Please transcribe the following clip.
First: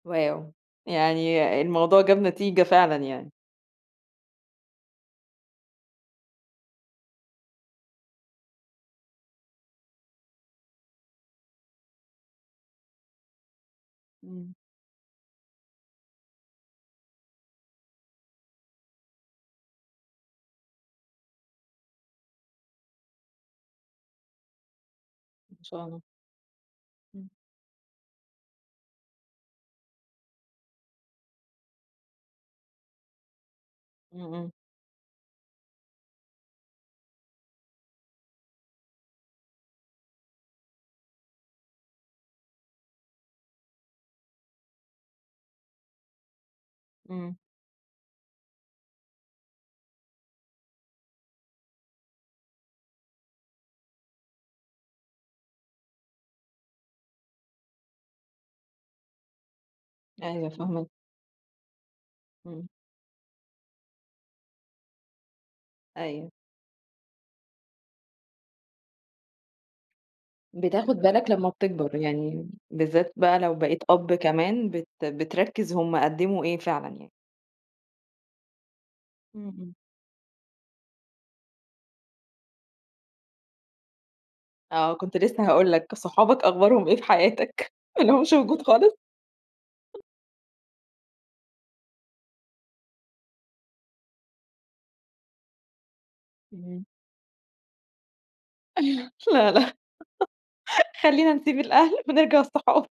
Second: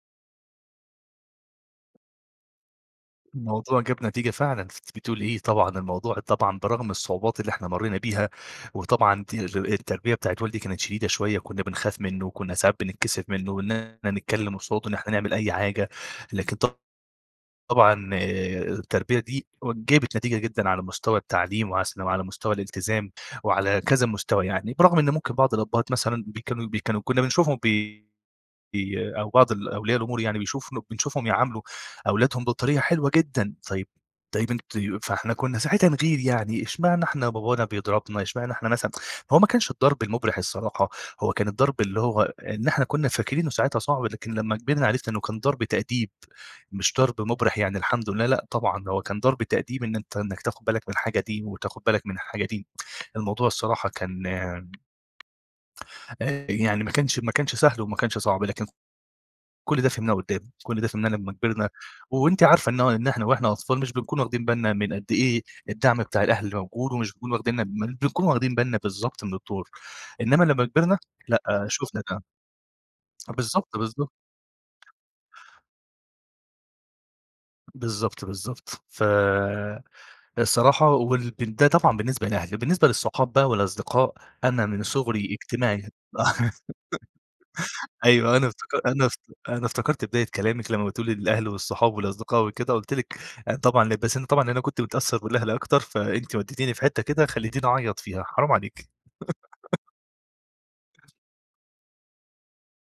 واو! يعني الموضوع جاب نتيجة فعلًا يعني. الموضوع جاب نتيجة فعلًا أنتِ بتقولي إيه؟! طبعًا الموضوع طبعًا برغم الصعوبات اللي إحنا مرّينا بيها وطبعًا تي ال التربية بتاعة والدي كانت شديدة شويّة وكنّا بنخاف منُّه وكنّا ساعات بنتكسف منُّه وإن إحنا إمم. نتكلّم قصاده، إن إحنا نعمل أي حاجة، لكن ط طبعًا التربية دي جابت نتيجة جدًا على مستوى التعليم وعس وعلى مستوى الإلتزام وعلى كذا مستوى يعني، برغم إن ممكن بعض ما شاء الأبهات الله. مثلًا بيكانوا بيكانوا كنّا إمم. بنشوفهم بي ي أو بعض الأولياء الأمور يعني بيشوف له بنشوفهم يعاملوا أولادهم بطريقة حلوة جدًا، طيّب إمم، طيّب إمم. أنت ي فإحنا كنّا ساعتها نغير يعني إشمعنا إحنا بابانا بيضربنا، إشمعنا إحنا مثلًا هو ما كانش الضرب المُبرح الصراحة، هو كان الضرب اللي هو إن إحنا كنّا فاكرينه ساعتها صعب، لكن لمّا كبرنا عرفنا إنّه كان ضرب تأديب مش ضرب إمم. مُبرح يعني الحمد لله، لأ طبعًا ده هو كان ضرب تأديب إن أنت إنّك تاخد بالك من الحاجة دي وتاخد بالك من الحاجة دي، الموضوع الصراحة كان يعني ما كانش ما كانش سهل وما كانش صعب لكن كل ده فهمناه قدّام، أيوه كل فاهماك. ده فهمناه لمّا كبرنا، وأنتِ إمم. عارفة إن هو إن إحنا وإحنا أطفال مش بنكون واخدين بالنا من قد إيه الدعم بتاع أيوه. الأهل موجود ومش بنكون واخدينا بن بنكون واخدين بالنا بالضبط من الدور، إنمّا لمّا بتاخد كبرنا بالك لمّا لأ بتكبر شوفنا ده. يعني بالذات بقى لو بالضبط، بقيت بالضبط. أب كمان بت بتركز هُم قدموا إيه فعلًا يعني. بالضبط بالضبط ف إمم إمم. الصراحة وال ب ده طبعًا بالنسبة لأهل. بالنسبة للصحاب بقى والأصدقاء أنا من آه كنت صغري لسه هاقول إجتماعي لك صحابك أخبارهم إيه في حياتك ما لهُمش أيوَه، أنا وجود افتك خالص؟ أنا افت أنا افتكرت بداية كلامِك لمّا بتقولي للأهل والصحاب والأصدقاء وكده قُلت لِك أنا طبعًا ل بس أنا طبعًا أنا كنت متأثّر بالأهل أكتر فأنتِ وديتيني في إمم. حتّة كده خلّيتيني اعيط فيها حرام عليكِ.. لا لا خلّينا نسيب الأهل ونرجع الصحاب.